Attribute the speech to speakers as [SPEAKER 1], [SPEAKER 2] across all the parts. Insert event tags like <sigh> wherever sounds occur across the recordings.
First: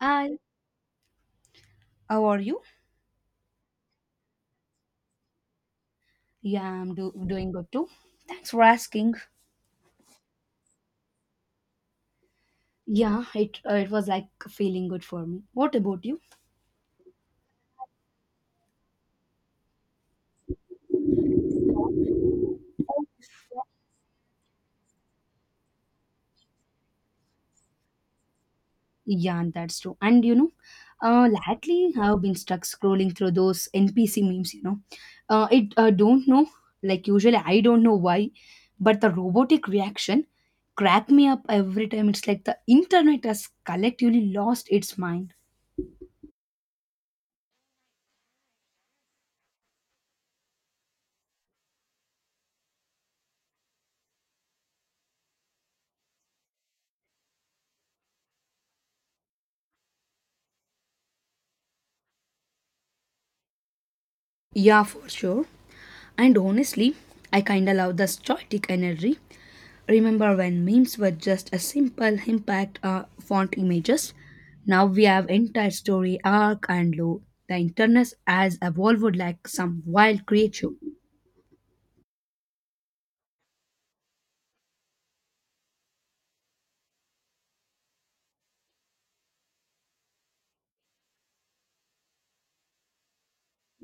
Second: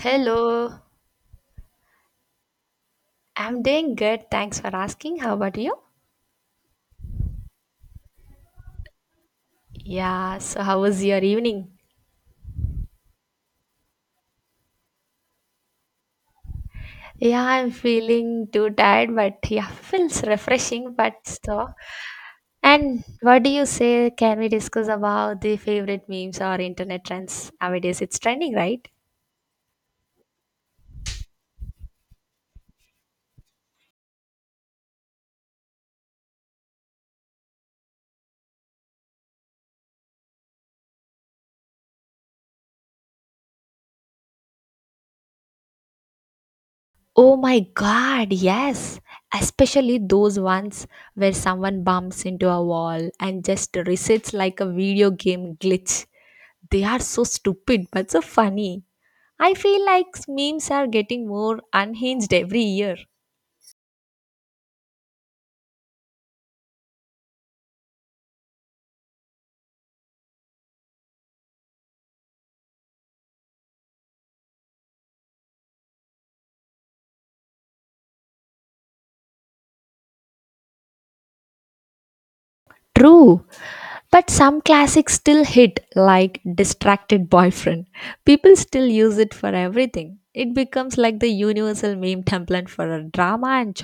[SPEAKER 1] And how are you?
[SPEAKER 2] I'm doing good. Thanks for asking. How about you?
[SPEAKER 1] Yeah, I'm doing good too. Thanks for asking.
[SPEAKER 2] Yeah, so how was your evening?
[SPEAKER 1] Yeah, it it was like feeling good for me. What about you?
[SPEAKER 2] Yeah, I'm feeling too tired, but yeah, <laughs> feels refreshing, but so. And what do you say? Can we discuss about the favorite memes or internet trends nowadays? It's trending, right?
[SPEAKER 1] Yeah, that's true. And you know, lately I've been stuck scrolling through those NPC memes. You know, it don't know. Like usually, I don't know why, but the robotic reaction crack me up every time. It's like the internet has collectively lost its mind.
[SPEAKER 2] Oh my god, yes. Especially those ones where someone bumps into a wall and just resets like a video game glitch. They are so stupid but so funny. I feel like memes are getting more unhinged every year.
[SPEAKER 1] Yeah, for sure. And honestly, I kinda love the static energy. Remember when memes were just a simple impact font images? Now we have entire story arc and lore. The internet has evolved like some wild creature.
[SPEAKER 2] True, but some classics still hit, like Distracted Boyfriend. People still use it for everything. It becomes like the universal meme template for drama. And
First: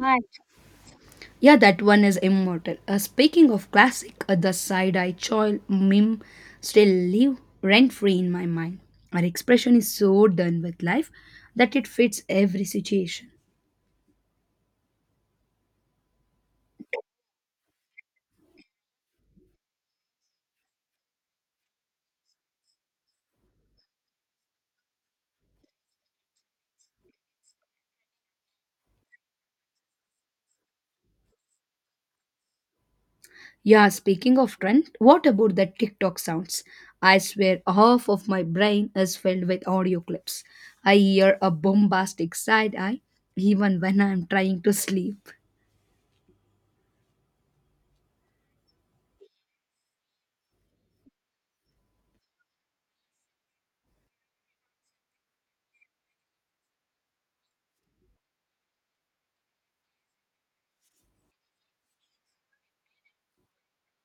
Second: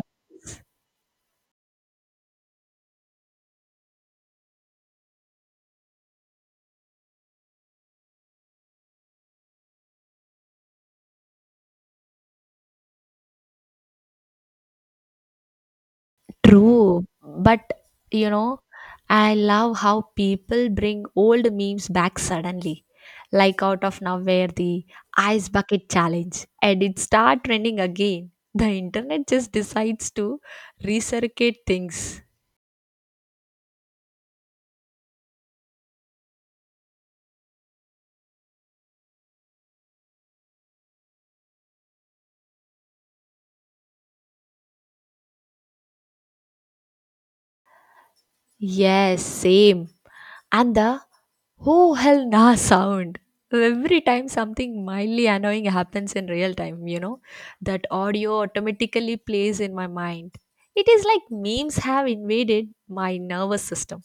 [SPEAKER 1] Yeah, that one is immortal. Speaking of classic, the side-eye choil meme still live rent-free in my mind. Our expression is so done with life that it fits every situation.
[SPEAKER 2] true, but you know, I love how people bring old memes back suddenly, like out of nowhere, the ice bucket challenge, and it start trending again. The internet just decides to recirculate things.
[SPEAKER 1] Yeah, speaking of trend, what about the TikTok sounds? I swear half of my brain is filled with audio clips. I hear a bombastic side eye even when I'm trying to sleep.
[SPEAKER 2] Yes, same. And the oh hell nah sound. Every time something mildly annoying happens in real time, you know, that audio automatically plays in my mind. It is like memes have invaded my nervous system.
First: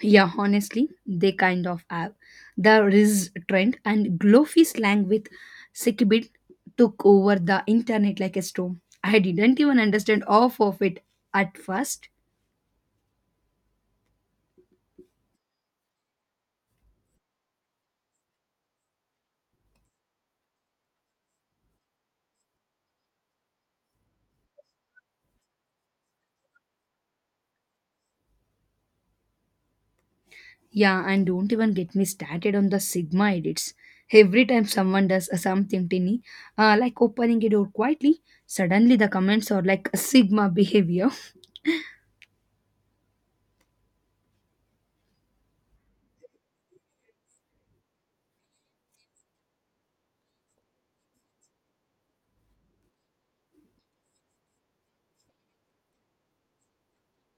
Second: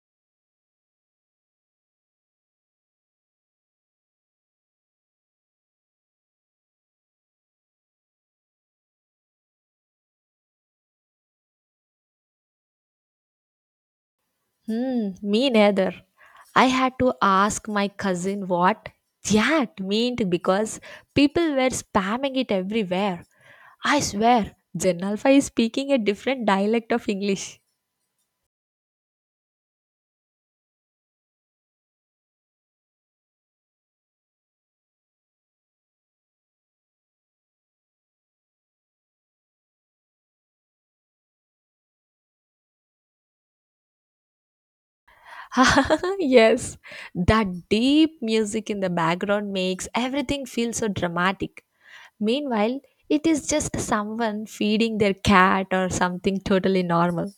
[SPEAKER 1] Yeah, honestly, they kind of have. The Riz trend and glowy slang with Sikibit took over the internet like a storm. I didn't even understand half of it at first.
[SPEAKER 2] Hmm, me neither. I had to ask my cousin what that meant because people were spamming it everywhere. I swear, Janalfa is speaking a different dialect of English.
[SPEAKER 1] Yeah, and don't even get me started on the Sigma edits. Every time someone does a something tiny, like opening a door quietly, suddenly the comments are like Sigma behavior.
[SPEAKER 2] <laughs> Yes, that deep music in the background makes everything feel so dramatic. Meanwhile, it is just someone feeding their cat or something totally normal.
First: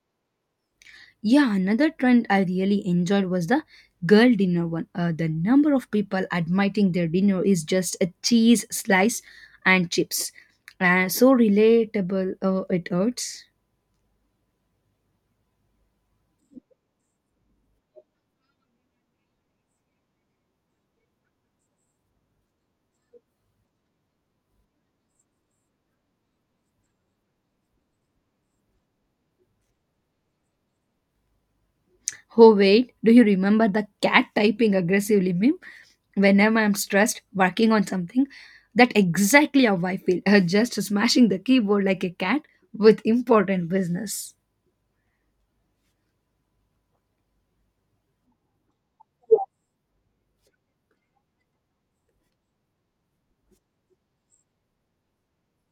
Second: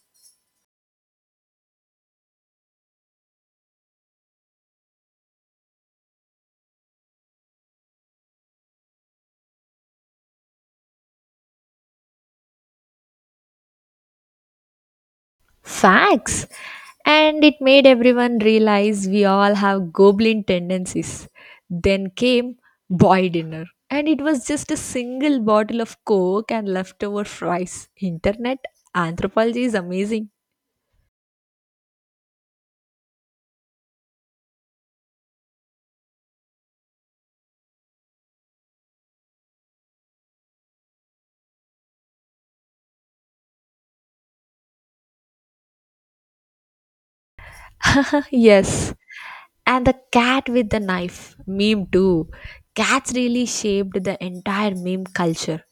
[SPEAKER 1] <laughs> Yeah, another trend I really enjoyed was the girl dinner one. The number of people admitting their dinner is just a cheese slice and chips. So relatable it hurts.
[SPEAKER 2] Facts! And it made everyone realize we all have goblin tendencies. Then came boy dinner. And it was just a single bottle of coke and leftover fries. Internet anthropology is amazing.
[SPEAKER 1] Oh wait, do you remember the cat typing aggressively meme? Whenever I'm stressed working on something, that exactly how I feel. <laughs> Just smashing the keyboard like a cat with important business.
[SPEAKER 2] <laughs> Yes, and the cat with the knife meme too. Cats really shaped the entire meme culture.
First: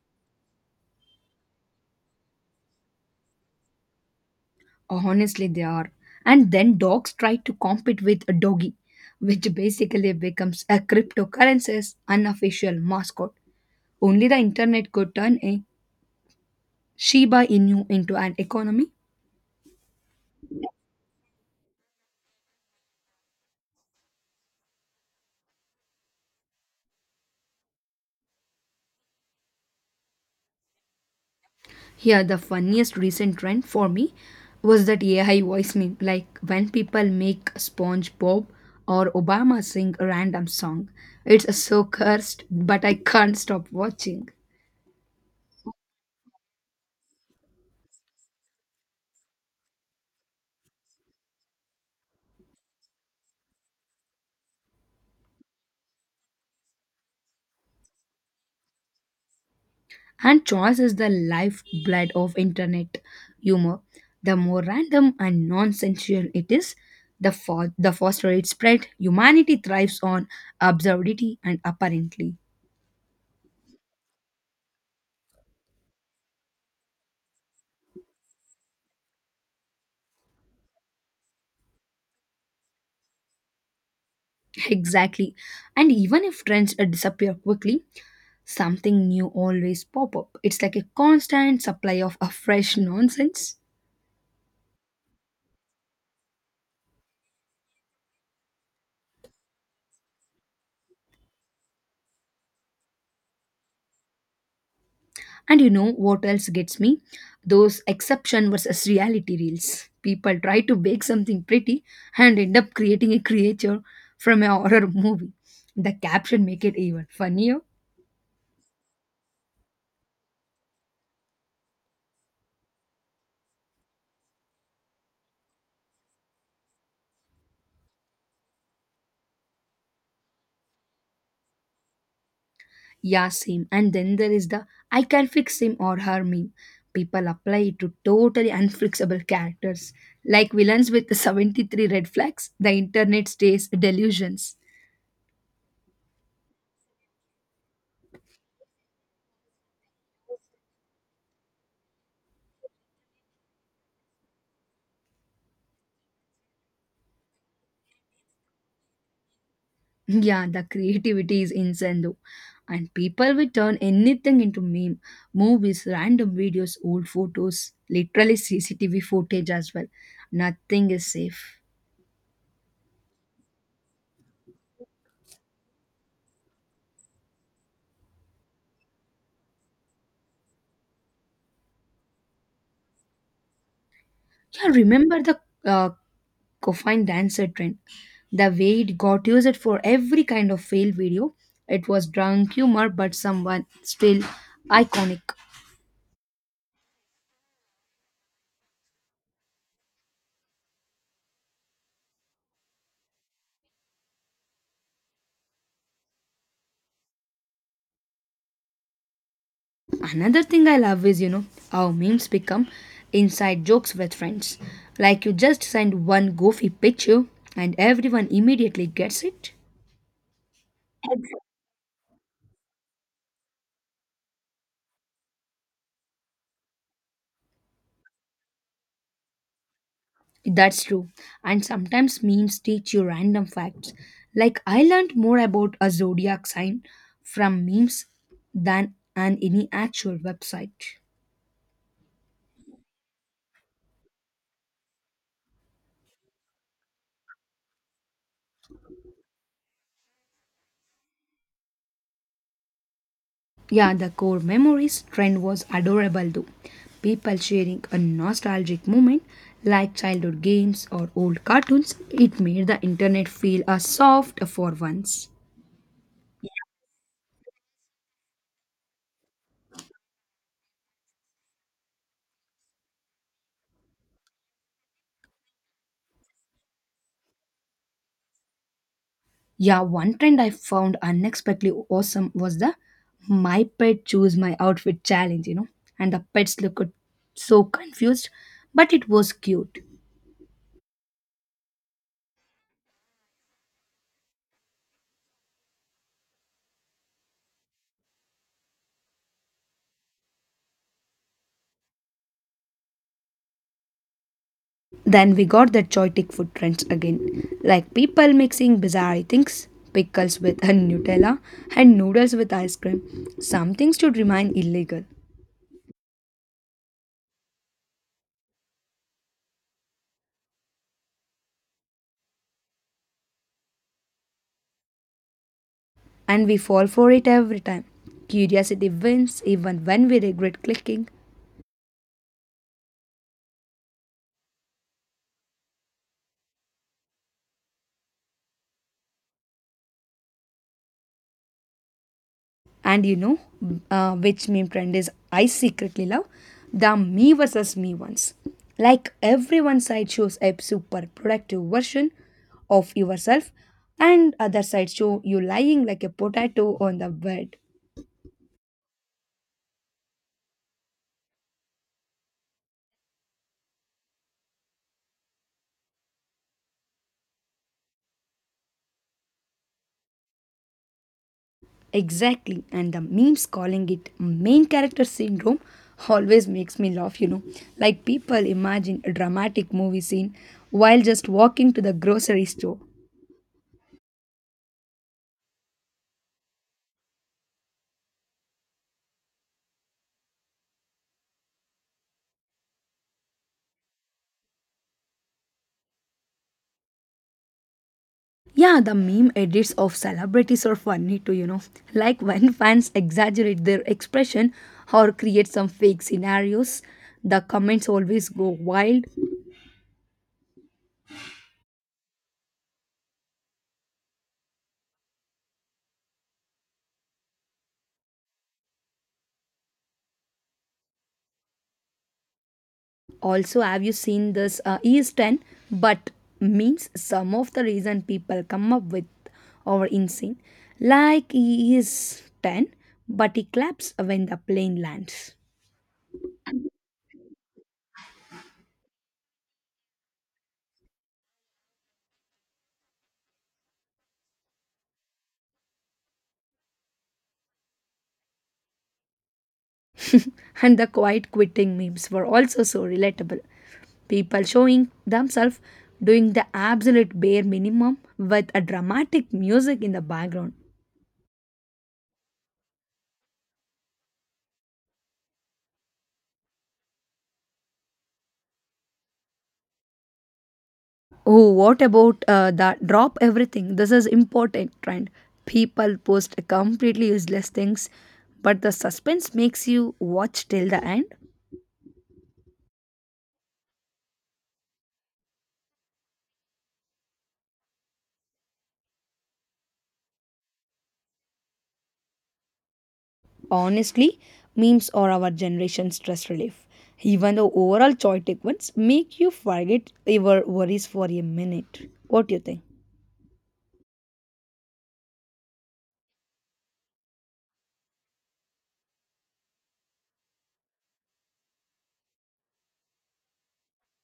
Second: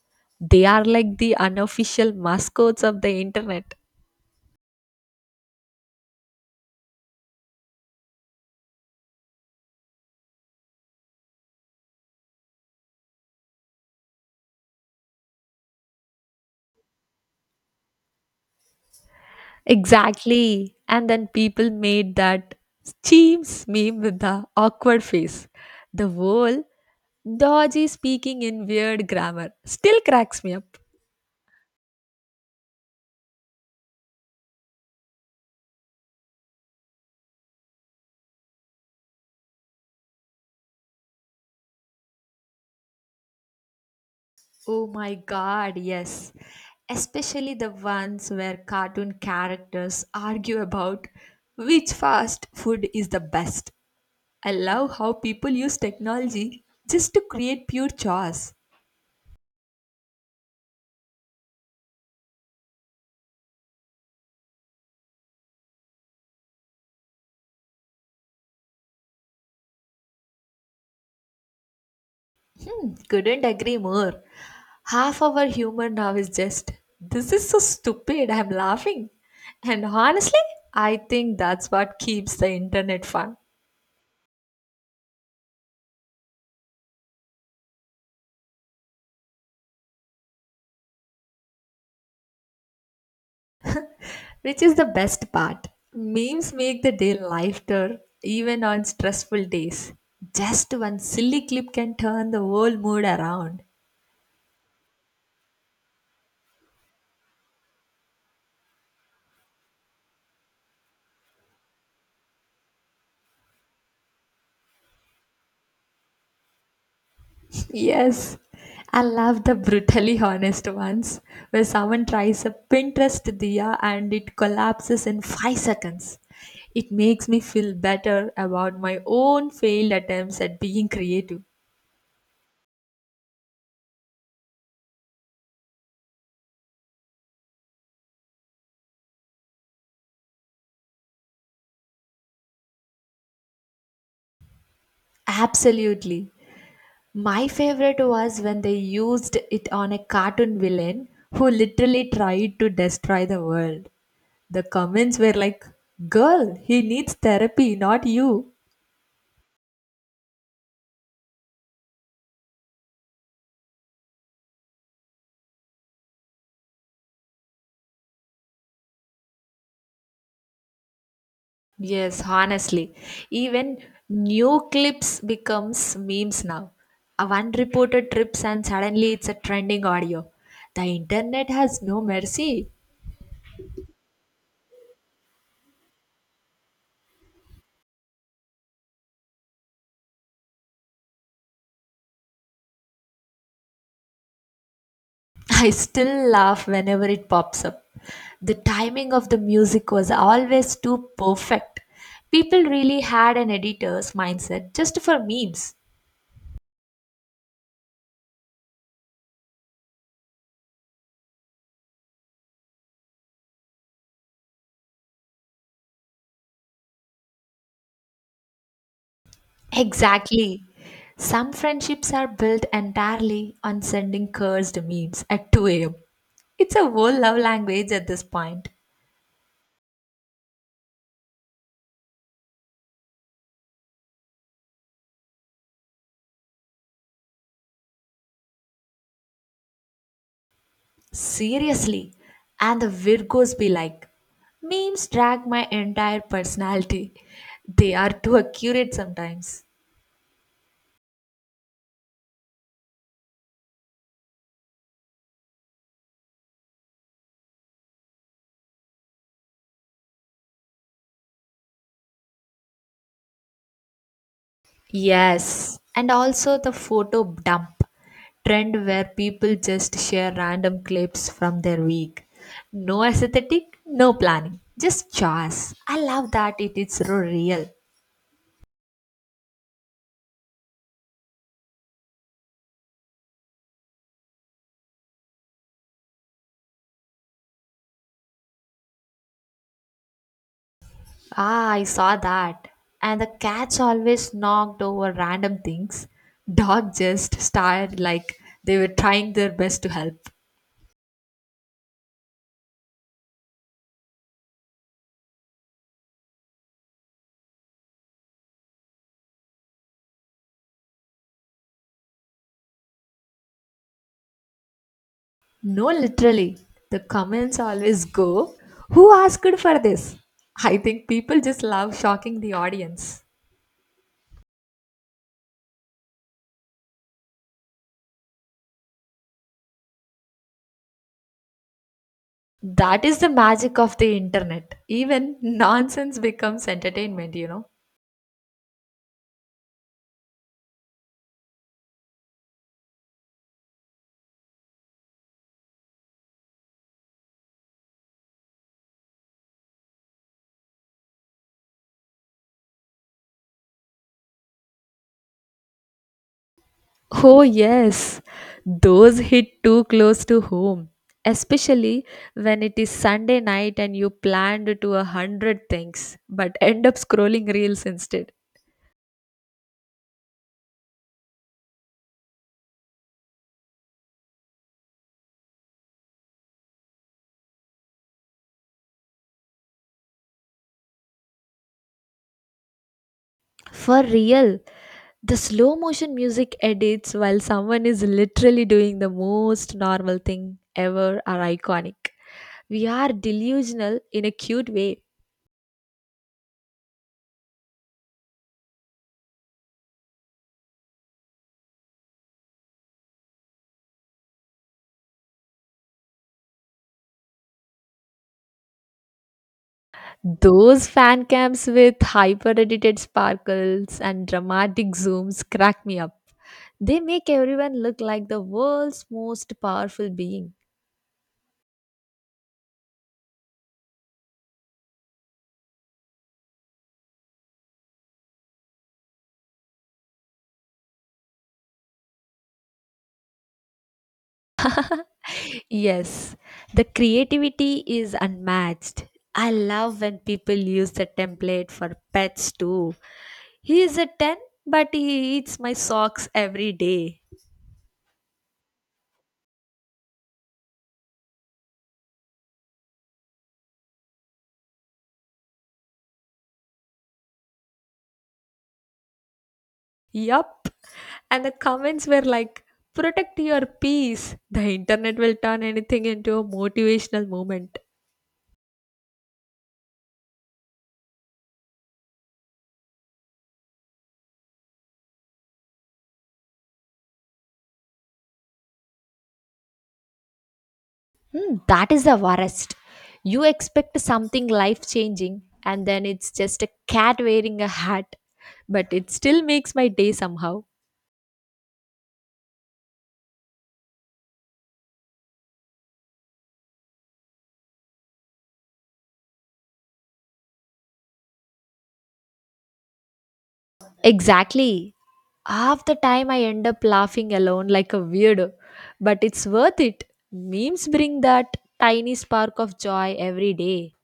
[SPEAKER 2] They are like the unofficial mascots of the internet.
[SPEAKER 1] Honestly, they are. And then dogs try to compete with a doggy, which basically becomes a cryptocurrency's unofficial mascot. Only the internet could turn a Shiba Inu into an economy.
[SPEAKER 2] Exactly. And then people made that Cheems meme with the awkward face. The whole dodgy speaking in weird grammar still cracks me up.
[SPEAKER 1] Yeah, the funniest recent trend for me was that AI voice meme. Like when people make SpongeBob or Obama sing a random song, it's so cursed, but I can't stop watching.
[SPEAKER 2] Oh my god, yes. Especially the ones where cartoon characters argue about which fast food is the best. I love how people use technology just to create pure chaos.
[SPEAKER 1] And choice is the lifeblood of internet humor. The more random and nonsensical it is, the faster it spread. Humanity thrives on absurdity and apparently. <laughs>
[SPEAKER 2] Hmm, couldn't agree more. Half our humor now is just, this is so stupid, I'm laughing. And honestly, I think that's what keeps the internet fun.
[SPEAKER 1] Exactly. And even if trends disappear quickly, something new always pop up. It's like a constant supply of a fresh nonsense.
[SPEAKER 2] Which is the best part? Memes make the day lighter even on stressful days. Just one silly clip can turn the whole mood around.
[SPEAKER 1] And you know what else gets me, those exception versus reality reels. People try to bake something pretty and end up creating a creature from a horror movie. The caption make it even funnier.
[SPEAKER 2] Yes, I love the brutally honest ones where someone tries a Pinterest diya and it collapses in 5 seconds. It makes me feel better about my own failed attempts at being creative.
[SPEAKER 1] Yeah, same. And then there is the I can fix him or her meme. People apply it to totally unfixable characters like villains with 73 red flags. The internet stays delusions.
[SPEAKER 2] Absolutely. My favorite was when they used it on a cartoon villain who literally tried to destroy the world. The comments were like, Girl, he needs therapy, not you.
[SPEAKER 1] Yeah, the creativity is insane though. And people will turn anything into meme, movies, random videos, old photos, literally CCTV footage as well. Nothing is safe.
[SPEAKER 2] Yes, honestly. Even new clips becomes memes now. A one reported trips and suddenly it's a trending audio. The internet has no mercy.
[SPEAKER 1] Yeah, remember the uh, coffin dancer trend? The way it got used for every kind of fail video. It was drunk humor, but someone still iconic.
[SPEAKER 2] I still laugh whenever it pops up. The timing of the music was always too perfect. People really had an editor's mindset just for memes.
[SPEAKER 1] Another thing I love is, you know, how memes become inside jokes with friends. Like you just send one goofy picture and everyone immediately gets it.
[SPEAKER 2] Exactly. Some friendships are built entirely on sending cursed memes at 2 am. It's a whole love language at this point.
[SPEAKER 1] That's true. And sometimes memes teach you random facts. Like I learned more about a zodiac sign from memes than on any actual website.
[SPEAKER 2] Seriously. And the Virgos be like, memes drag my entire personality. They are too accurate sometimes.
[SPEAKER 1] Yeah, the core memories trend was adorable though. People sharing a nostalgic moment like childhood games or old cartoons, it made the internet feel a soft for once.
[SPEAKER 2] Yes, and also the photo dump trend where people just share random clips from their week. No aesthetic, no planning, just choice. I love that it is so real.
[SPEAKER 1] Yeah, one trend I found unexpectedly awesome was the my pet choose my outfit challenge, you know, and the pets looked so confused, but it was cute.
[SPEAKER 2] Ah, I saw that. And the cats always knocked over random things. Dog just stared like they were trying their best to help.
[SPEAKER 1] Then we got the choitic food trends again, like people mixing bizarre things, pickles with a Nutella and noodles with ice cream. Some things should remain illegal,
[SPEAKER 2] No, literally. The comments always go, Who asked for this? I think people just love shocking the audience.
[SPEAKER 1] and we fall for it every time. Curiosity wins even when we regret clicking.
[SPEAKER 2] That is the magic of the internet. Even nonsense becomes entertainment, you know.
[SPEAKER 1] And you know which meme trend is I secretly love? The me versus me ones. Like everyone side shows a super productive version of yourself, and other side show you lying like a potato on the
[SPEAKER 2] Oh,
[SPEAKER 1] bed.
[SPEAKER 2] yes, those hit too close to home, especially when it is Sunday night and you planned to 100 things but end up scrolling reels instead.
[SPEAKER 1] Exactly, and the memes calling it main character syndrome always makes me laugh, you know. Like people imagine a dramatic movie scene while just walking to the grocery store.
[SPEAKER 2] For real, the slow motion music edits while someone is literally doing the most normal thing ever are iconic. We are delusional in a cute way.
[SPEAKER 1] Yeah, the meme edits of celebrities are funny too, you know. Like when fans exaggerate their expression or create some fake scenarios, the comments always go wild.
[SPEAKER 2] Those fan cams with hyper edited sparkles and dramatic zooms crack me up. They make everyone look like the world's most powerful being.
[SPEAKER 1] Also, have you seen this is 10? But means some of the reason people come up with are insane. Like he is 10, but he claps when the plane lands.
[SPEAKER 2] <laughs> Yes, the creativity is unmatched. I love when people use the template for pets too. He is a 10, but he eats my socks every day.
[SPEAKER 1] And the quiet quitting memes were also so relatable. People showing themselves doing the absolute bare minimum with a dramatic music in the background.
[SPEAKER 2] Yup. And the comments were like, protect your peace. The internet will turn anything into a motivational moment.
[SPEAKER 1] Oh, what about the drop everything? This is important trend. People post completely useless things, but the suspense makes you watch till the end.
[SPEAKER 2] Hmm, that is the worst. You expect something life changing, and then it's just a cat wearing a hat, but it still makes my day somehow.
[SPEAKER 1] Honestly, memes are our generation's stress relief. Even the overall chaotic ones make you forget your worries for a minute. What do you think?
[SPEAKER 2] Exactly. Half the time I end up laughing alone like a weirdo, but it's worth it. Memes bring that tiny spark of joy every day.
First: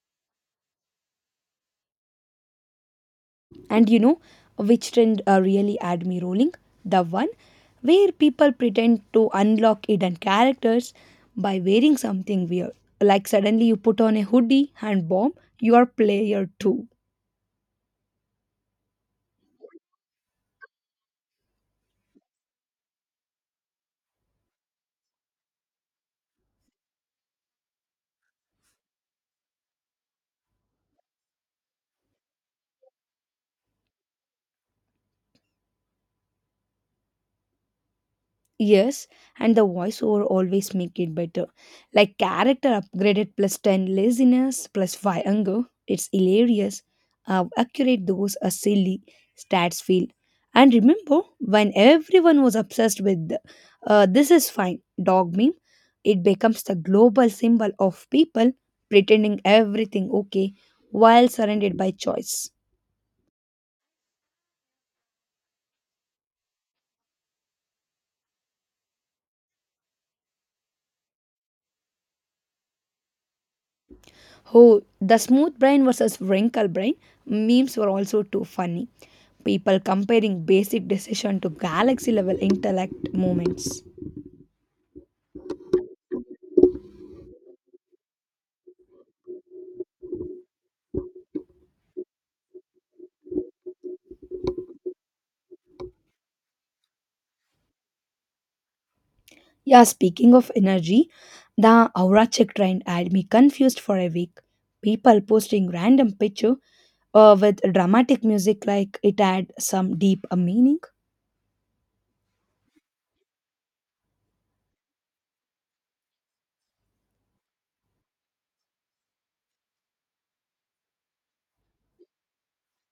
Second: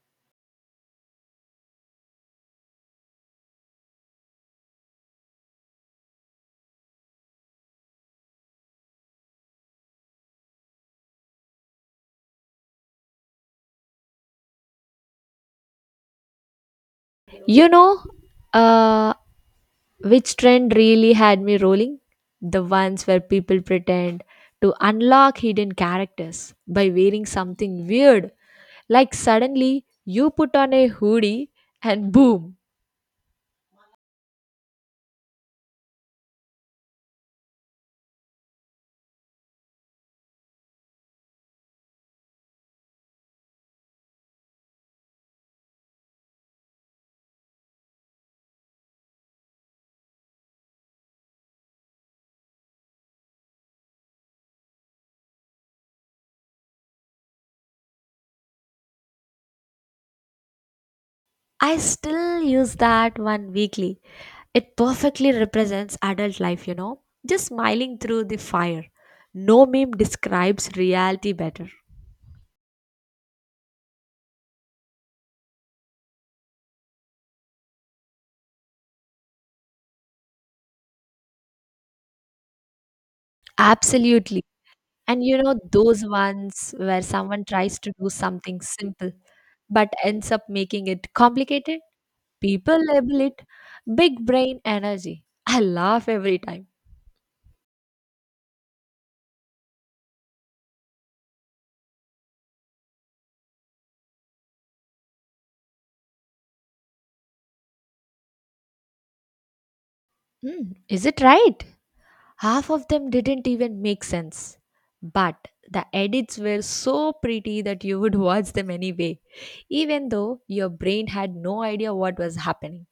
[SPEAKER 1] And you know which trend really had me rolling? The one where people pretend to unlock hidden characters by wearing something weird. Like suddenly you put on a hoodie and bomb, you are player 2.
[SPEAKER 2] You know, uh, which trend really had me rolling? The ones where people pretend to unlock hidden characters by wearing something weird. Like suddenly you put on a hoodie and boom,
[SPEAKER 1] Yes, and the voiceover always make it better. Like character upgraded plus 10 laziness plus 5 anger. It's hilarious how accurate those are silly stats feel. And remember when everyone was obsessed with the, this is fine dog meme, it becomes the global symbol of people pretending everything okay while
[SPEAKER 2] I
[SPEAKER 1] surrounded by
[SPEAKER 2] still
[SPEAKER 1] choice.
[SPEAKER 2] use that one weekly. It perfectly represents adult life, you know, just smiling through the fire. No meme describes reality better.
[SPEAKER 1] Oh, the smooth brain versus wrinkle brain memes were also too funny. People comparing basic decision to galaxy level intellect moments.
[SPEAKER 2] Absolutely. And you know, those ones where someone tries to do something simple but ends up making it complicated, people label it big brain energy. I laugh every time.
[SPEAKER 1] Yeah, speaking of energy, the aura check trend had me confused for a week. People posting random picture with dramatic music like it had some deep
[SPEAKER 2] Hmm,
[SPEAKER 1] meaning.
[SPEAKER 2] is it right? Half of them didn't even make sense. But the edits were so pretty that you would <laughs> watch them anyway, even though your brain had no idea what was happening.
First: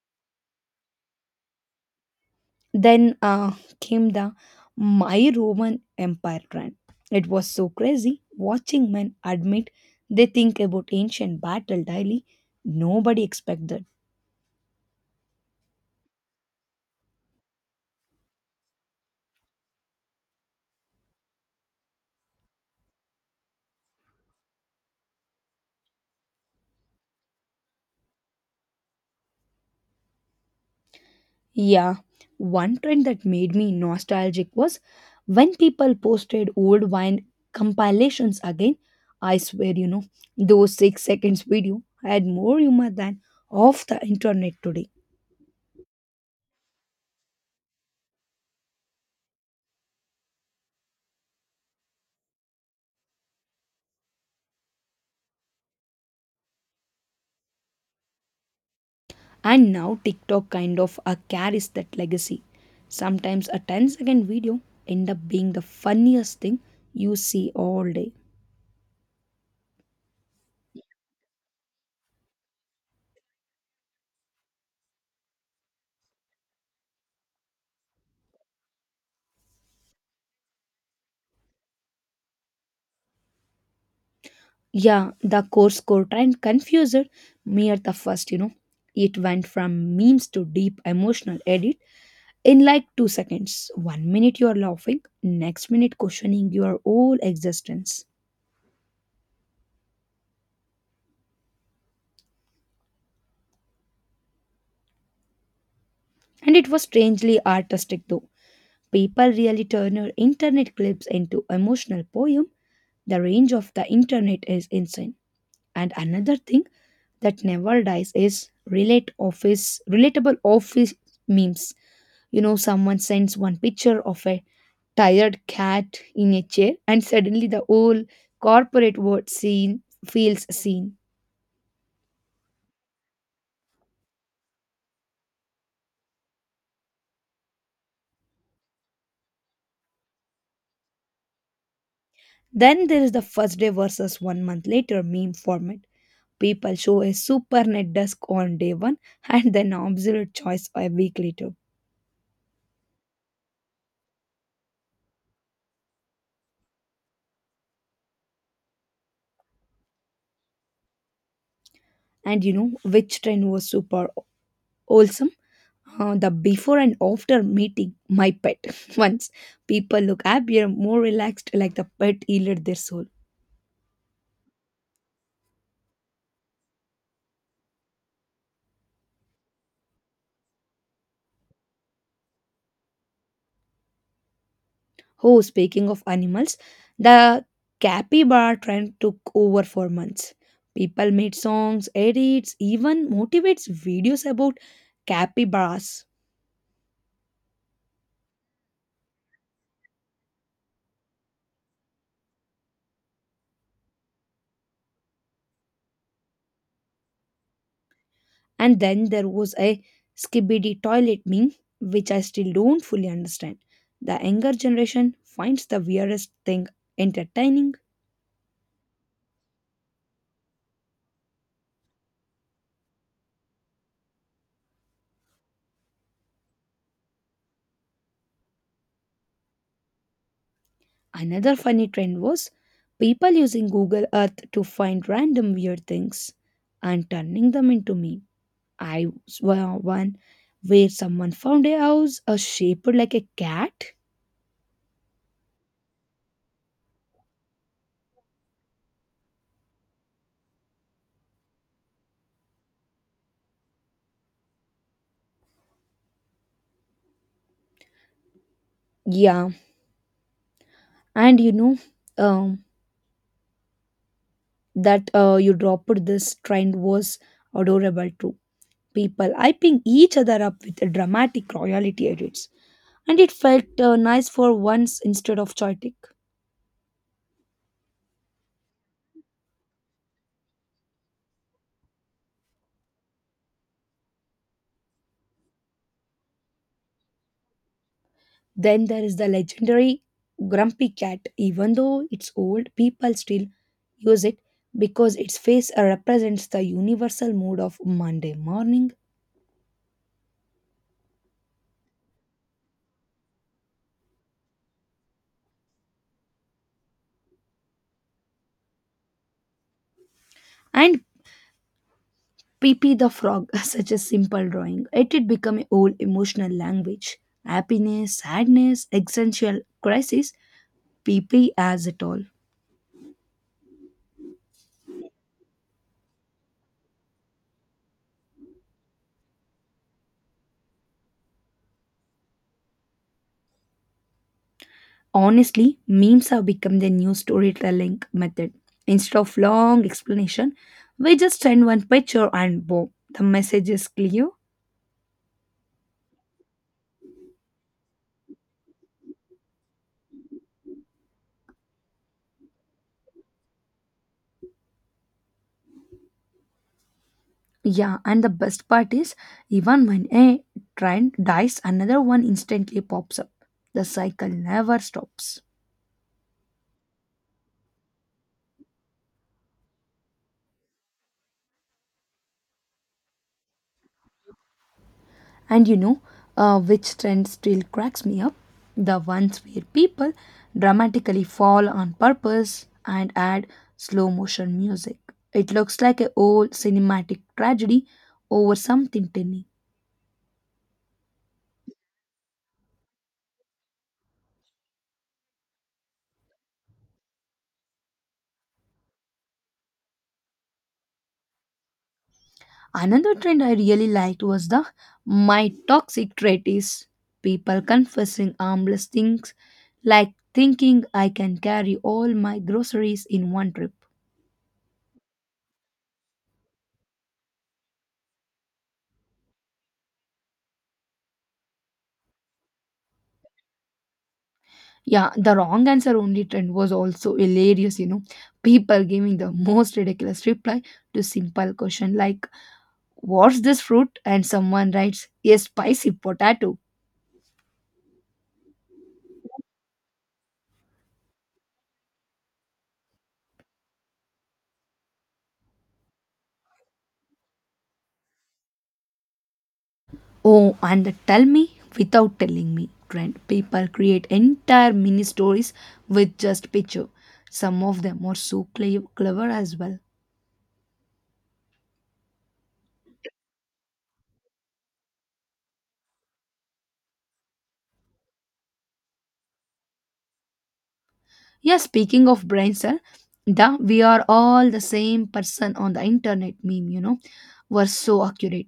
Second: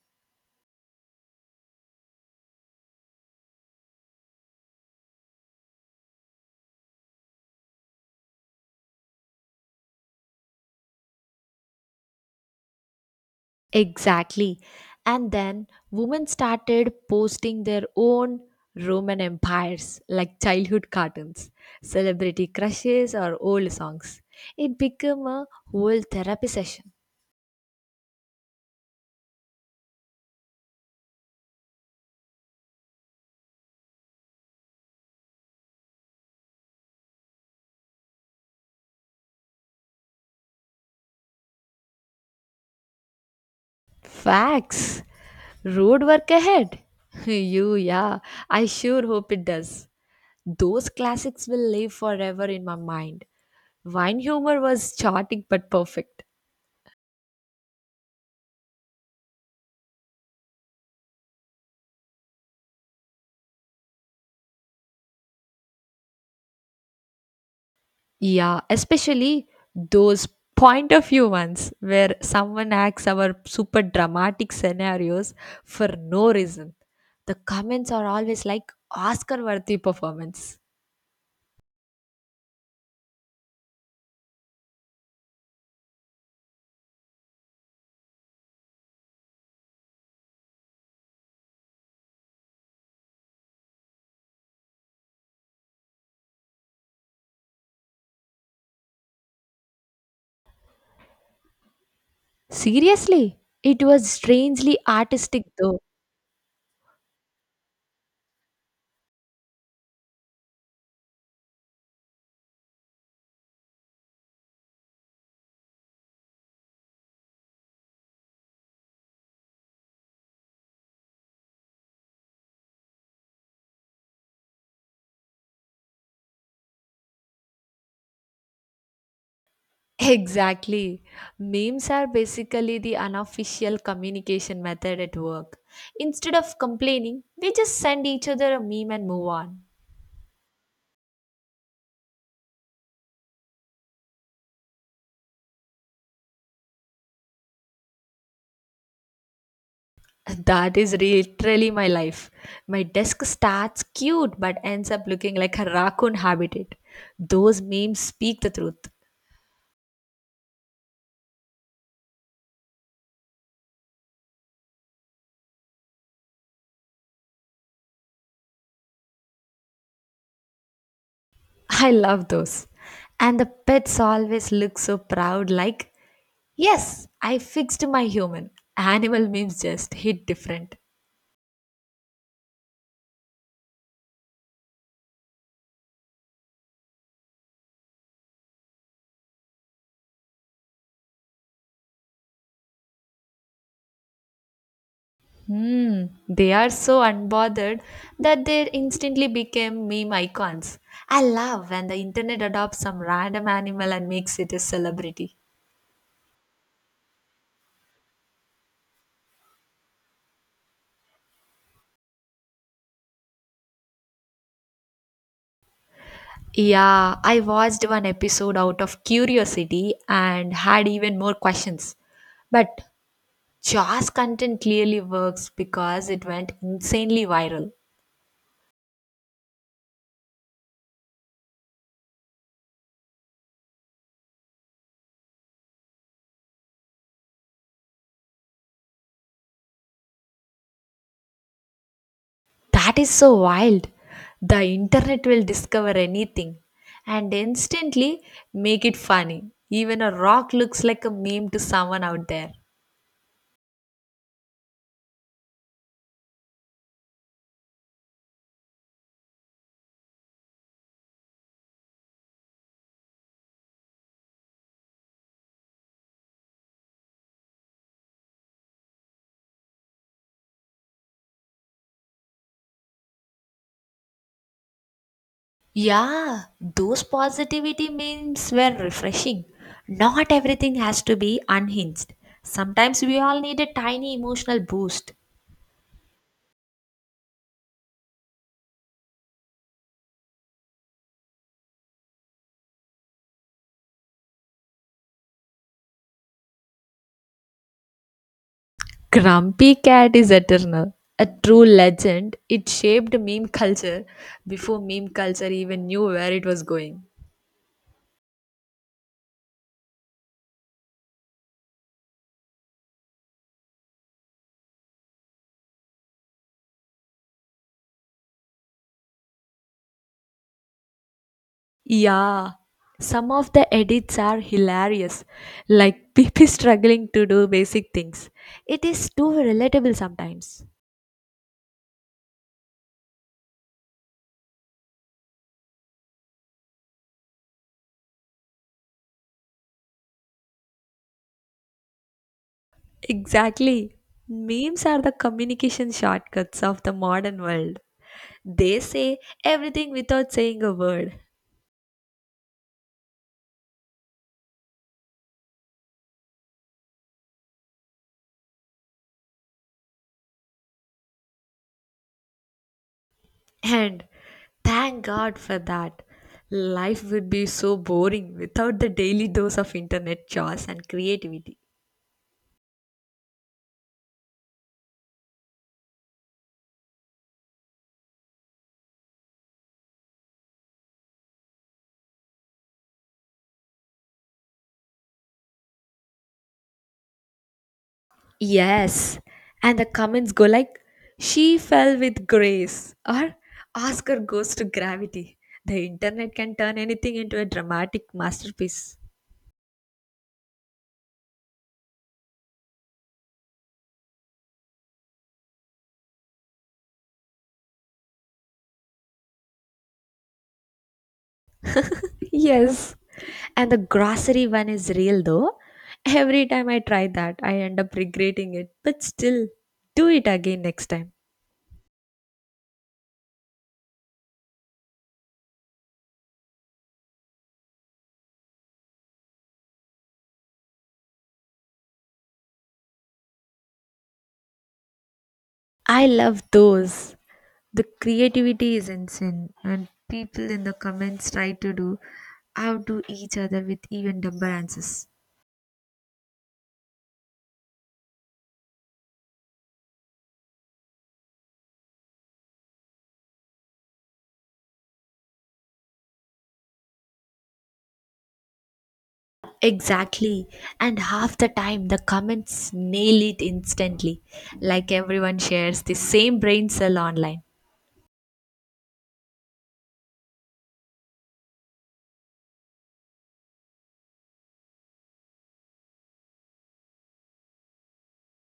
[SPEAKER 1] Then came the My Roman Empire trend. It was so crazy watching men admit they think about ancient battle daily. Nobody expected.
[SPEAKER 2] Exactly. And then women started posting their own Roman empires like childhood cartoons, celebrity crushes, or old songs. It became a whole therapy session.
[SPEAKER 1] Yeah, one trend that made me nostalgic was when people posted old wine compilations again. I swear, you know, those 6 seconds video had more humor than off the internet today.
[SPEAKER 2] Facts. Road work ahead. <laughs> You, yeah. I sure hope it does. Those classics will live forever in my mind. Wine humor was chaotic but perfect.
[SPEAKER 1] And now TikTok kind of carries that legacy. Sometimes a ten-second video end up being the funniest thing you see all day.
[SPEAKER 2] Yeah, especially those point of view ones where someone acts our super dramatic scenarios for no reason. The comments are always like Oscar worthy performance.
[SPEAKER 1] Yeah, the course core trend confused me at the first, you know. It went from memes to deep emotional edit in like 2 seconds. One minute you are laughing, next minute questioning your whole existence.
[SPEAKER 2] Seriously, it was strangely artistic though.
[SPEAKER 1] And it was strangely artistic though. People really turned internet clips into emotional poem. The range of the internet is insane. And another thing that never dies is relate office relatable office memes. You know, someone sends one picture of a tired cat in a chair and suddenly the whole corporate world scene feels seen.
[SPEAKER 2] Exactly. Memes are basically the unofficial communication method at work. Instead of complaining, we just send each other a meme and move on.
[SPEAKER 1] Then there is the first day versus one month later meme format. People show a super net desk on day one and then absolute choice
[SPEAKER 2] That
[SPEAKER 1] a
[SPEAKER 2] is
[SPEAKER 1] week later.
[SPEAKER 2] literally my life. My desk starts cute but ends up looking like a raccoon habitat. Those memes speak the truth.
[SPEAKER 1] And you know which trend was super wholesome? The before and after meeting my pet. <laughs> Once people look happier, more relaxed,
[SPEAKER 2] <laughs>
[SPEAKER 1] like the
[SPEAKER 2] I
[SPEAKER 1] pet
[SPEAKER 2] love
[SPEAKER 1] healed
[SPEAKER 2] those.
[SPEAKER 1] their soul.
[SPEAKER 2] And the pets always look so proud, like, yes, I fixed my human. Animal memes just hit different.
[SPEAKER 1] Oh, speaking of animals, the capybara trend took over for months. People made songs, edits, even motivates videos about capybaras.
[SPEAKER 2] Hmm, they are so unbothered that they instantly became meme icons. I love when the internet adopts some random animal and makes it a celebrity.
[SPEAKER 1] And then there was a skibidi toilet meme, which I still don't fully understand. The younger generation finds the weirdest thing
[SPEAKER 2] Yeah, I
[SPEAKER 1] entertaining.
[SPEAKER 2] watched one episode out of curiosity and had even more questions. But Jaws content clearly works because it went insanely viral.
[SPEAKER 1] Another funny trend was people using Google Earth to find random weird things and turning them into meme. I saw one where someone found a house shaped
[SPEAKER 2] That is
[SPEAKER 1] like a
[SPEAKER 2] so wild.
[SPEAKER 1] cat.
[SPEAKER 2] The internet will discover anything and instantly make it funny. Even a rock looks like a meme to someone out there.
[SPEAKER 1] Yeah, and you know um, that you dropped this trend was adorable too. People hyping each other up with dramatic royalty edits, and it felt nice for once instead of chaotic.
[SPEAKER 2] Yeah, those positivity memes were refreshing. Not everything has to be unhinged. Sometimes we all need a tiny emotional boost.
[SPEAKER 1] Then there is the legendary Grumpy Cat. Even though it's old, people still use it because its face represents the universal mood of Monday morning.
[SPEAKER 2] Grumpy Cat is eternal. A true legend, it shaped meme culture before meme culture even knew where it was going.
[SPEAKER 1] And Pippi the Frog, <laughs> such a simple drawing, it did become a whole emotional language. Happiness, sadness, existential crisis, Pippi has it all.
[SPEAKER 2] Yeah, some of the edits are hilarious, like people <laughs> struggling to do basic things. It is too relatable sometimes.
[SPEAKER 1] Honestly, memes have become the new storytelling method. Instead of long explanation, we just send one picture and boom, the message is
[SPEAKER 2] Exactly.
[SPEAKER 1] clear.
[SPEAKER 2] Memes are the communication shortcuts of the modern world. They say everything without saying a word.
[SPEAKER 1] Yeah, and the best part is, even when a trend dies, another one instantly pops up. The
[SPEAKER 2] And
[SPEAKER 1] cycle never
[SPEAKER 2] thank God
[SPEAKER 1] stops.
[SPEAKER 2] for that. Life would be so boring without the daily dose of internet chores and creativity.
[SPEAKER 1] And you know, which trend still cracks me up? The ones where people dramatically fall on purpose and add slow motion music. It looks like a old cinematic tragedy over something
[SPEAKER 2] Yes.
[SPEAKER 1] tiny.
[SPEAKER 2] And the comments go like, she fell with grace, or Oscar goes to gravity. The internet can turn anything into a dramatic masterpiece.
[SPEAKER 1] Another trend I really liked was the my toxic trait is people confessing harmless things like thinking I can carry all my
[SPEAKER 2] Yes.
[SPEAKER 1] groceries in one
[SPEAKER 2] And
[SPEAKER 1] trip.
[SPEAKER 2] the grocery one is real though. Every time I try that, I end up regretting it. But still, do it again next time.
[SPEAKER 1] Yeah, the wrong answer only trend was also hilarious, People giving the most ridiculous reply to simple question like what's this fruit and someone writes a spicy
[SPEAKER 2] I love
[SPEAKER 1] potato.
[SPEAKER 2] those. The creativity is insane, and people in the comments try to do outdo each other with even dumber answers.
[SPEAKER 1] Oh, and tell me without telling me trend. People create entire mini stories with just picture. Some of them are so clever as well.
[SPEAKER 2] Exactly. And half the time, the comments nail it instantly. Like everyone shares the same brain cell online.
[SPEAKER 1] Yeah, speaking of brain cell, the we are all the same person on the internet meme, were so accurate.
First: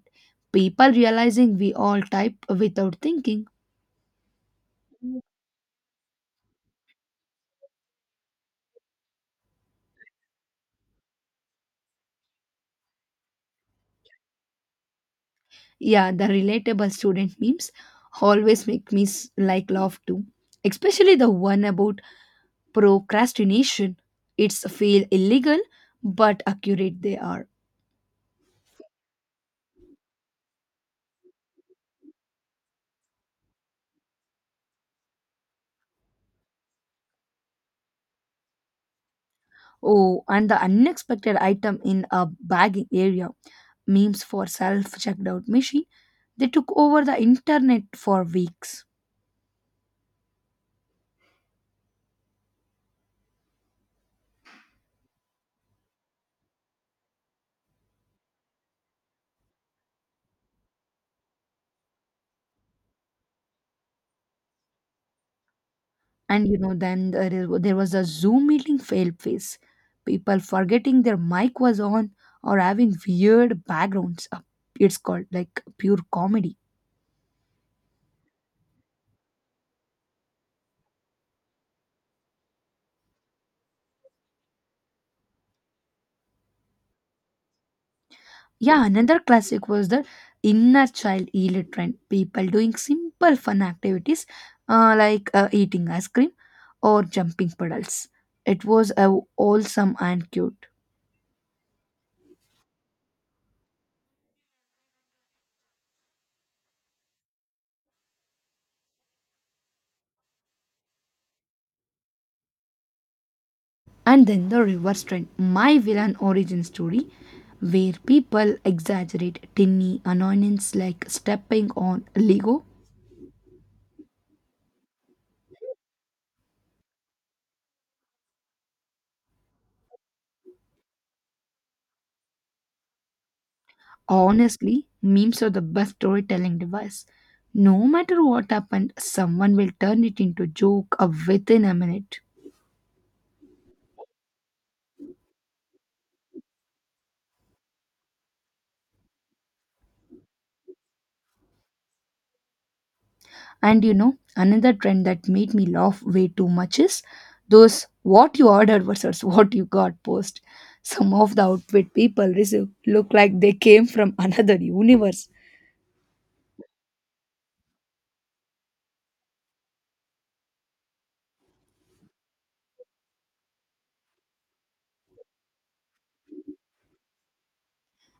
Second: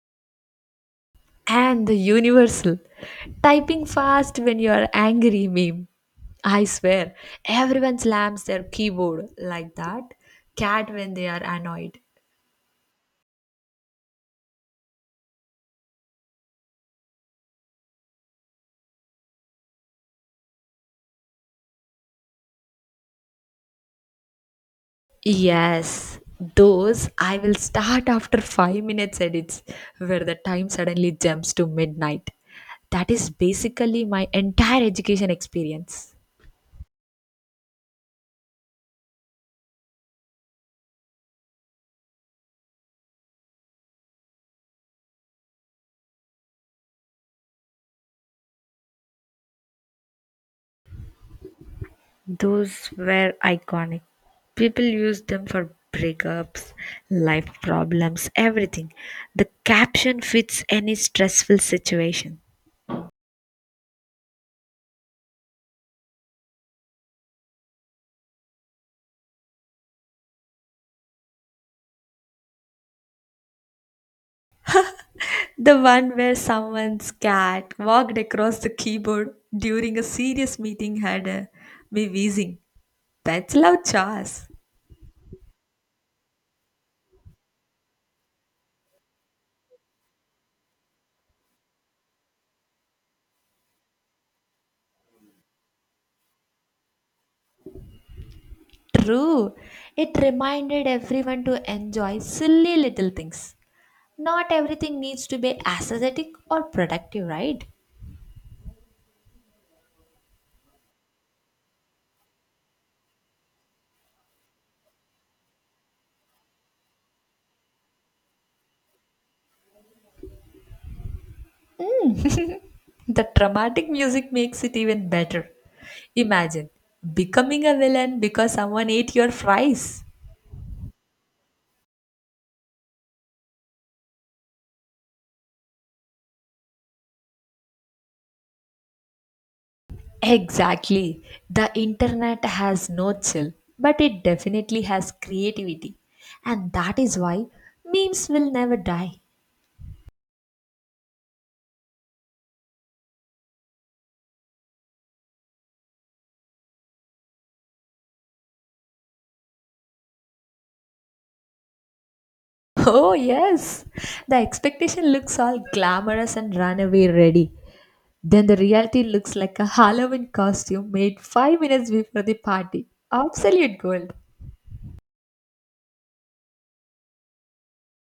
[SPEAKER 1] People realizing we
[SPEAKER 2] And the
[SPEAKER 1] all type
[SPEAKER 2] universal
[SPEAKER 1] without thinking.
[SPEAKER 2] typing fast when you are angry meme. I swear, everyone slams their keyboard like that. Cat when they are annoyed.
[SPEAKER 1] Yeah, the relatable student memes always make me like laugh too. Especially the one about procrastination. It's feel illegal
[SPEAKER 2] Yes,
[SPEAKER 1] but accurate
[SPEAKER 2] those
[SPEAKER 1] they
[SPEAKER 2] I
[SPEAKER 1] are.
[SPEAKER 2] will start after 5 minutes edits where the time suddenly jumps to midnight. That is basically my entire education experience.
[SPEAKER 1] Oh, and the unexpected item in a bagging area. Memes for self checkout out machine. They took over the internet for weeks.
[SPEAKER 2] Those were iconic. People used them for breakups, life problems, everything. The caption fits any stressful situation.
[SPEAKER 1] And you know, there was a Zoom meeting fail phase. People forgetting their mic was on or having weird backgrounds. It's called like
[SPEAKER 2] The
[SPEAKER 1] pure
[SPEAKER 2] one where
[SPEAKER 1] comedy.
[SPEAKER 2] someone's cat walked across the keyboard during a serious meeting had me wheezing. Pets love chores.
[SPEAKER 1] Yeah, another classic was the inner child healer trend. People doing simple fun activities like eating ice cream or jumping puddles. It was
[SPEAKER 2] True.
[SPEAKER 1] wholesome
[SPEAKER 2] It
[SPEAKER 1] and cute.
[SPEAKER 2] reminded everyone to enjoy silly little things. Not everything needs to be aesthetic or productive, right?
[SPEAKER 1] And then the reverse trend, my villain origin story, where people exaggerate tiny annoyances like stepping on Lego.
[SPEAKER 2] The dramatic music makes it even better. Imagine becoming a villain because someone ate your fries.
[SPEAKER 1] Honestly, memes are the best storytelling device. No matter what happened, someone will turn it into joke
[SPEAKER 2] Exactly.
[SPEAKER 1] within
[SPEAKER 2] The
[SPEAKER 1] a minute.
[SPEAKER 2] internet has no chill, but it definitely has creativity. And that is why memes will never die.
[SPEAKER 1] And you know, another trend that made me laugh way too much is those what you ordered versus <laughs> what you got post. Some of the outfit people receive
[SPEAKER 2] <laughs>
[SPEAKER 1] look
[SPEAKER 2] Oh,
[SPEAKER 1] like they
[SPEAKER 2] yes.
[SPEAKER 1] came from <laughs>
[SPEAKER 2] The
[SPEAKER 1] another
[SPEAKER 2] expectation
[SPEAKER 1] universe.
[SPEAKER 2] looks all glamorous and runaway ready. Then the reality looks like a Halloween costume made 5 minutes before the party. Absolute gold.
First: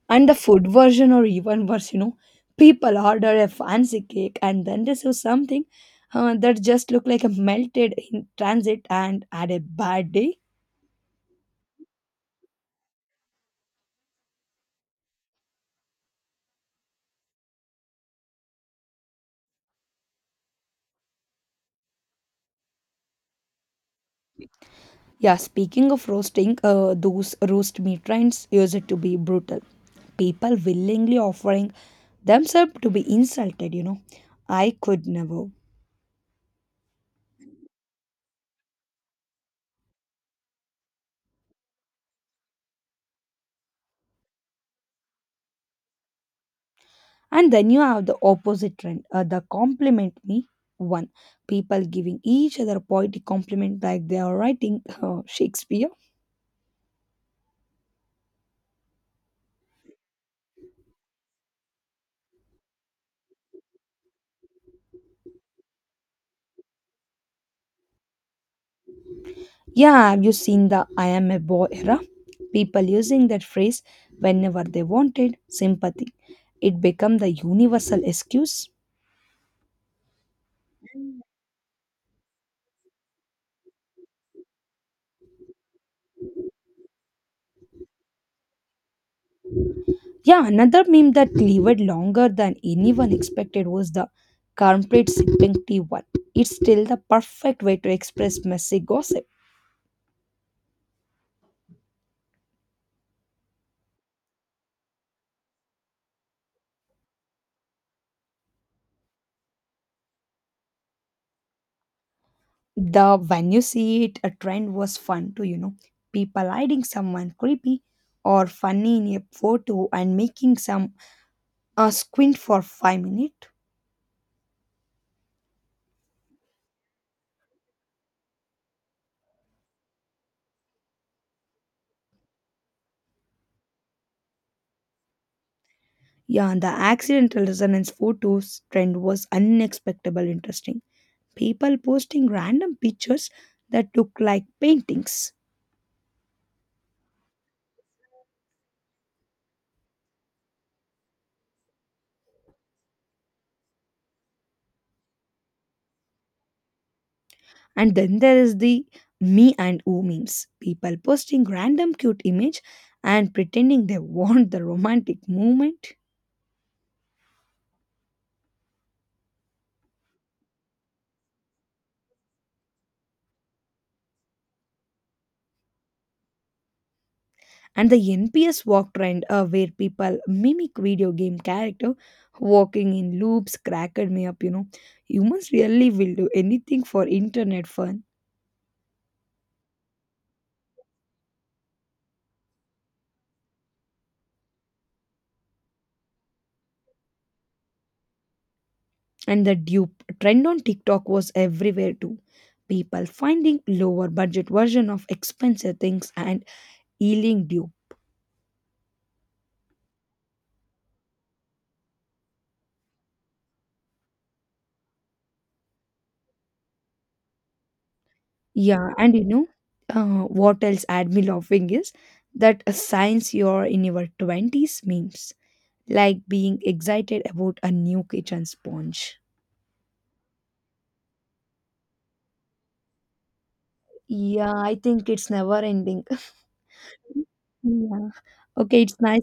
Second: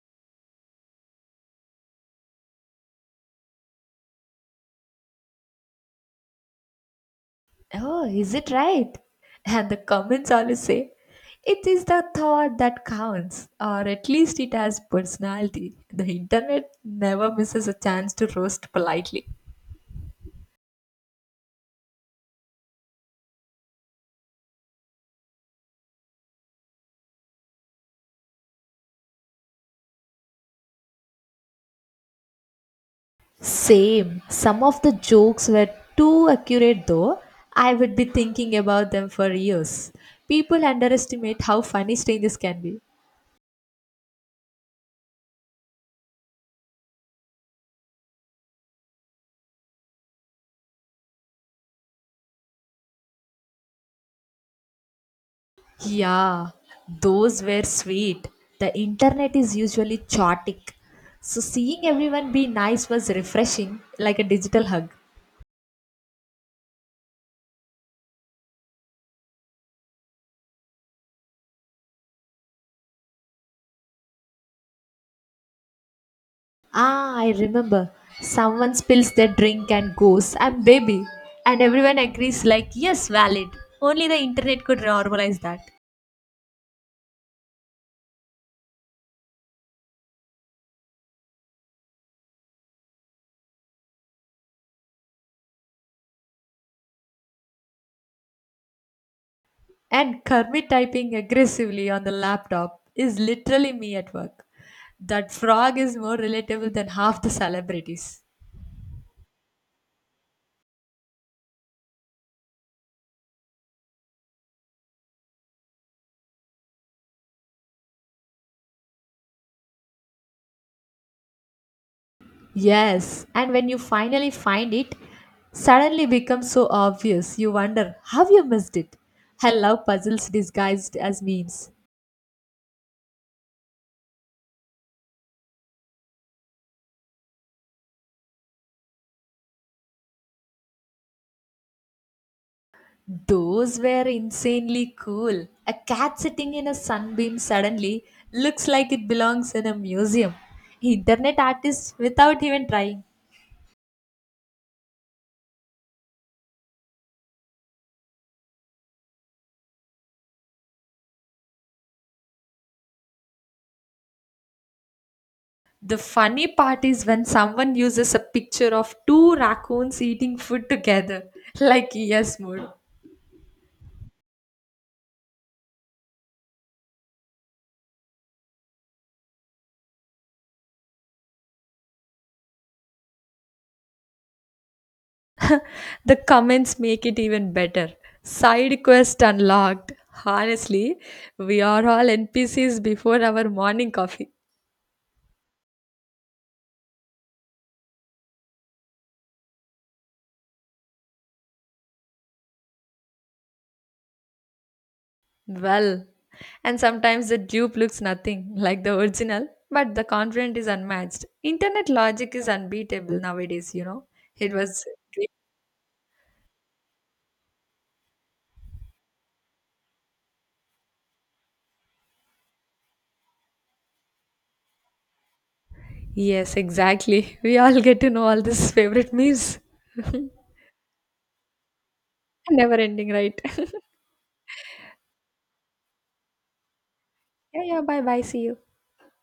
[SPEAKER 1] And the food version, or even worse, you know, people order a fancy cake and then receive something that just looked like a melted
[SPEAKER 2] Oh,
[SPEAKER 1] in
[SPEAKER 2] is it
[SPEAKER 1] transit
[SPEAKER 2] right?
[SPEAKER 1] and had a
[SPEAKER 2] And the
[SPEAKER 1] bad
[SPEAKER 2] comments
[SPEAKER 1] day.
[SPEAKER 2] always say, it is the thought that counts, or at least it has personality. The internet never misses a chance to roast politely.
[SPEAKER 1] Yeah, speaking of roasting, those roast meat trends used to be brutal. People willingly offering themselves to be insulted, you know.
[SPEAKER 2] Same. Some
[SPEAKER 1] I
[SPEAKER 2] of the
[SPEAKER 1] could
[SPEAKER 2] jokes
[SPEAKER 1] never.
[SPEAKER 2] were too accurate though. I would be thinking about them for years. People underestimate how funny strangers can be.
[SPEAKER 1] And then you have the opposite trend, the compliment me one. People giving each other poetic compliment like they are writing Shakespeare.
[SPEAKER 2] Yeah, those were sweet. The internet is usually chaotic. So seeing everyone be nice was refreshing, like a digital hug.
[SPEAKER 1] Yeah, have you seen the I am a boy era? People using that phrase whenever they wanted sympathy. It
[SPEAKER 2] Ah,
[SPEAKER 1] became
[SPEAKER 2] I
[SPEAKER 1] the
[SPEAKER 2] remember.
[SPEAKER 1] universal excuse.
[SPEAKER 2] Someone spills their drink and goes, I'm baby. And everyone agrees, like, yes, valid. Only the internet could normalize that.
[SPEAKER 1] Yeah, another meme that lived longer than anyone expected was the corporate sipping tea one. It's still the perfect way to express messy gossip.
[SPEAKER 2] And Kermit typing aggressively on the laptop is literally me at work. That frog is more relatable than half the celebrities.
[SPEAKER 1] The when you see it, a trend was fun to you know people hiding someone creepy or funny in a photo and making some a squint for five
[SPEAKER 2] Yes,
[SPEAKER 1] minutes.
[SPEAKER 2] and when you finally find it, suddenly becomes so obvious. You wonder how you missed it. I love puzzles disguised as memes.
[SPEAKER 1] Yeah, and the accidental resonance photos trend was unexpectedly interesting. People posting random pictures
[SPEAKER 2] Those
[SPEAKER 1] that
[SPEAKER 2] were
[SPEAKER 1] look like
[SPEAKER 2] insanely
[SPEAKER 1] paintings.
[SPEAKER 2] cool. A cat sitting in a sunbeam suddenly looks like it belongs in a museum. Internet artists without even trying.
[SPEAKER 1] And then there is the me and oo memes. People posting random cute image and pretending they <laughs> want the romantic moment.
[SPEAKER 2] The funny part is when someone uses a picture of two raccoons eating food together, <laughs> like yes mood.
[SPEAKER 1] And the NPS walk trend where people mimic video game character walking in loops cracked me up, you know. Humans really
[SPEAKER 2] The
[SPEAKER 1] will do
[SPEAKER 2] comments
[SPEAKER 1] anything
[SPEAKER 2] make
[SPEAKER 1] for
[SPEAKER 2] it even
[SPEAKER 1] internet
[SPEAKER 2] better.
[SPEAKER 1] fun.
[SPEAKER 2] Side quest unlocked. Honestly, we are all NPCs before our morning coffee.
[SPEAKER 1] And the dupe trend on TikTok was everywhere too. People finding lower budget version of expensive
[SPEAKER 2] Well,
[SPEAKER 1] things and
[SPEAKER 2] and sometimes the
[SPEAKER 1] healing dupe.
[SPEAKER 2] dupe looks nothing like the original, but the content is unmatched. Internet logic is unbeatable nowadays, you know. It was
[SPEAKER 1] Yeah, and you know what else had me <laughs> laughing is that a science you're in your 20s memes like
[SPEAKER 2] Yes,
[SPEAKER 1] being excited
[SPEAKER 2] exactly. We
[SPEAKER 1] about a
[SPEAKER 2] all get
[SPEAKER 1] new
[SPEAKER 2] to know all
[SPEAKER 1] kitchen
[SPEAKER 2] these favorite
[SPEAKER 1] sponge.
[SPEAKER 2] memes. Never ending, right? <laughs>
[SPEAKER 1] Yeah, I think it's never ending. <laughs>
[SPEAKER 2] Yeah, yeah, bye
[SPEAKER 1] Yeah.
[SPEAKER 2] bye. See you.
[SPEAKER 1] Okay, it's nice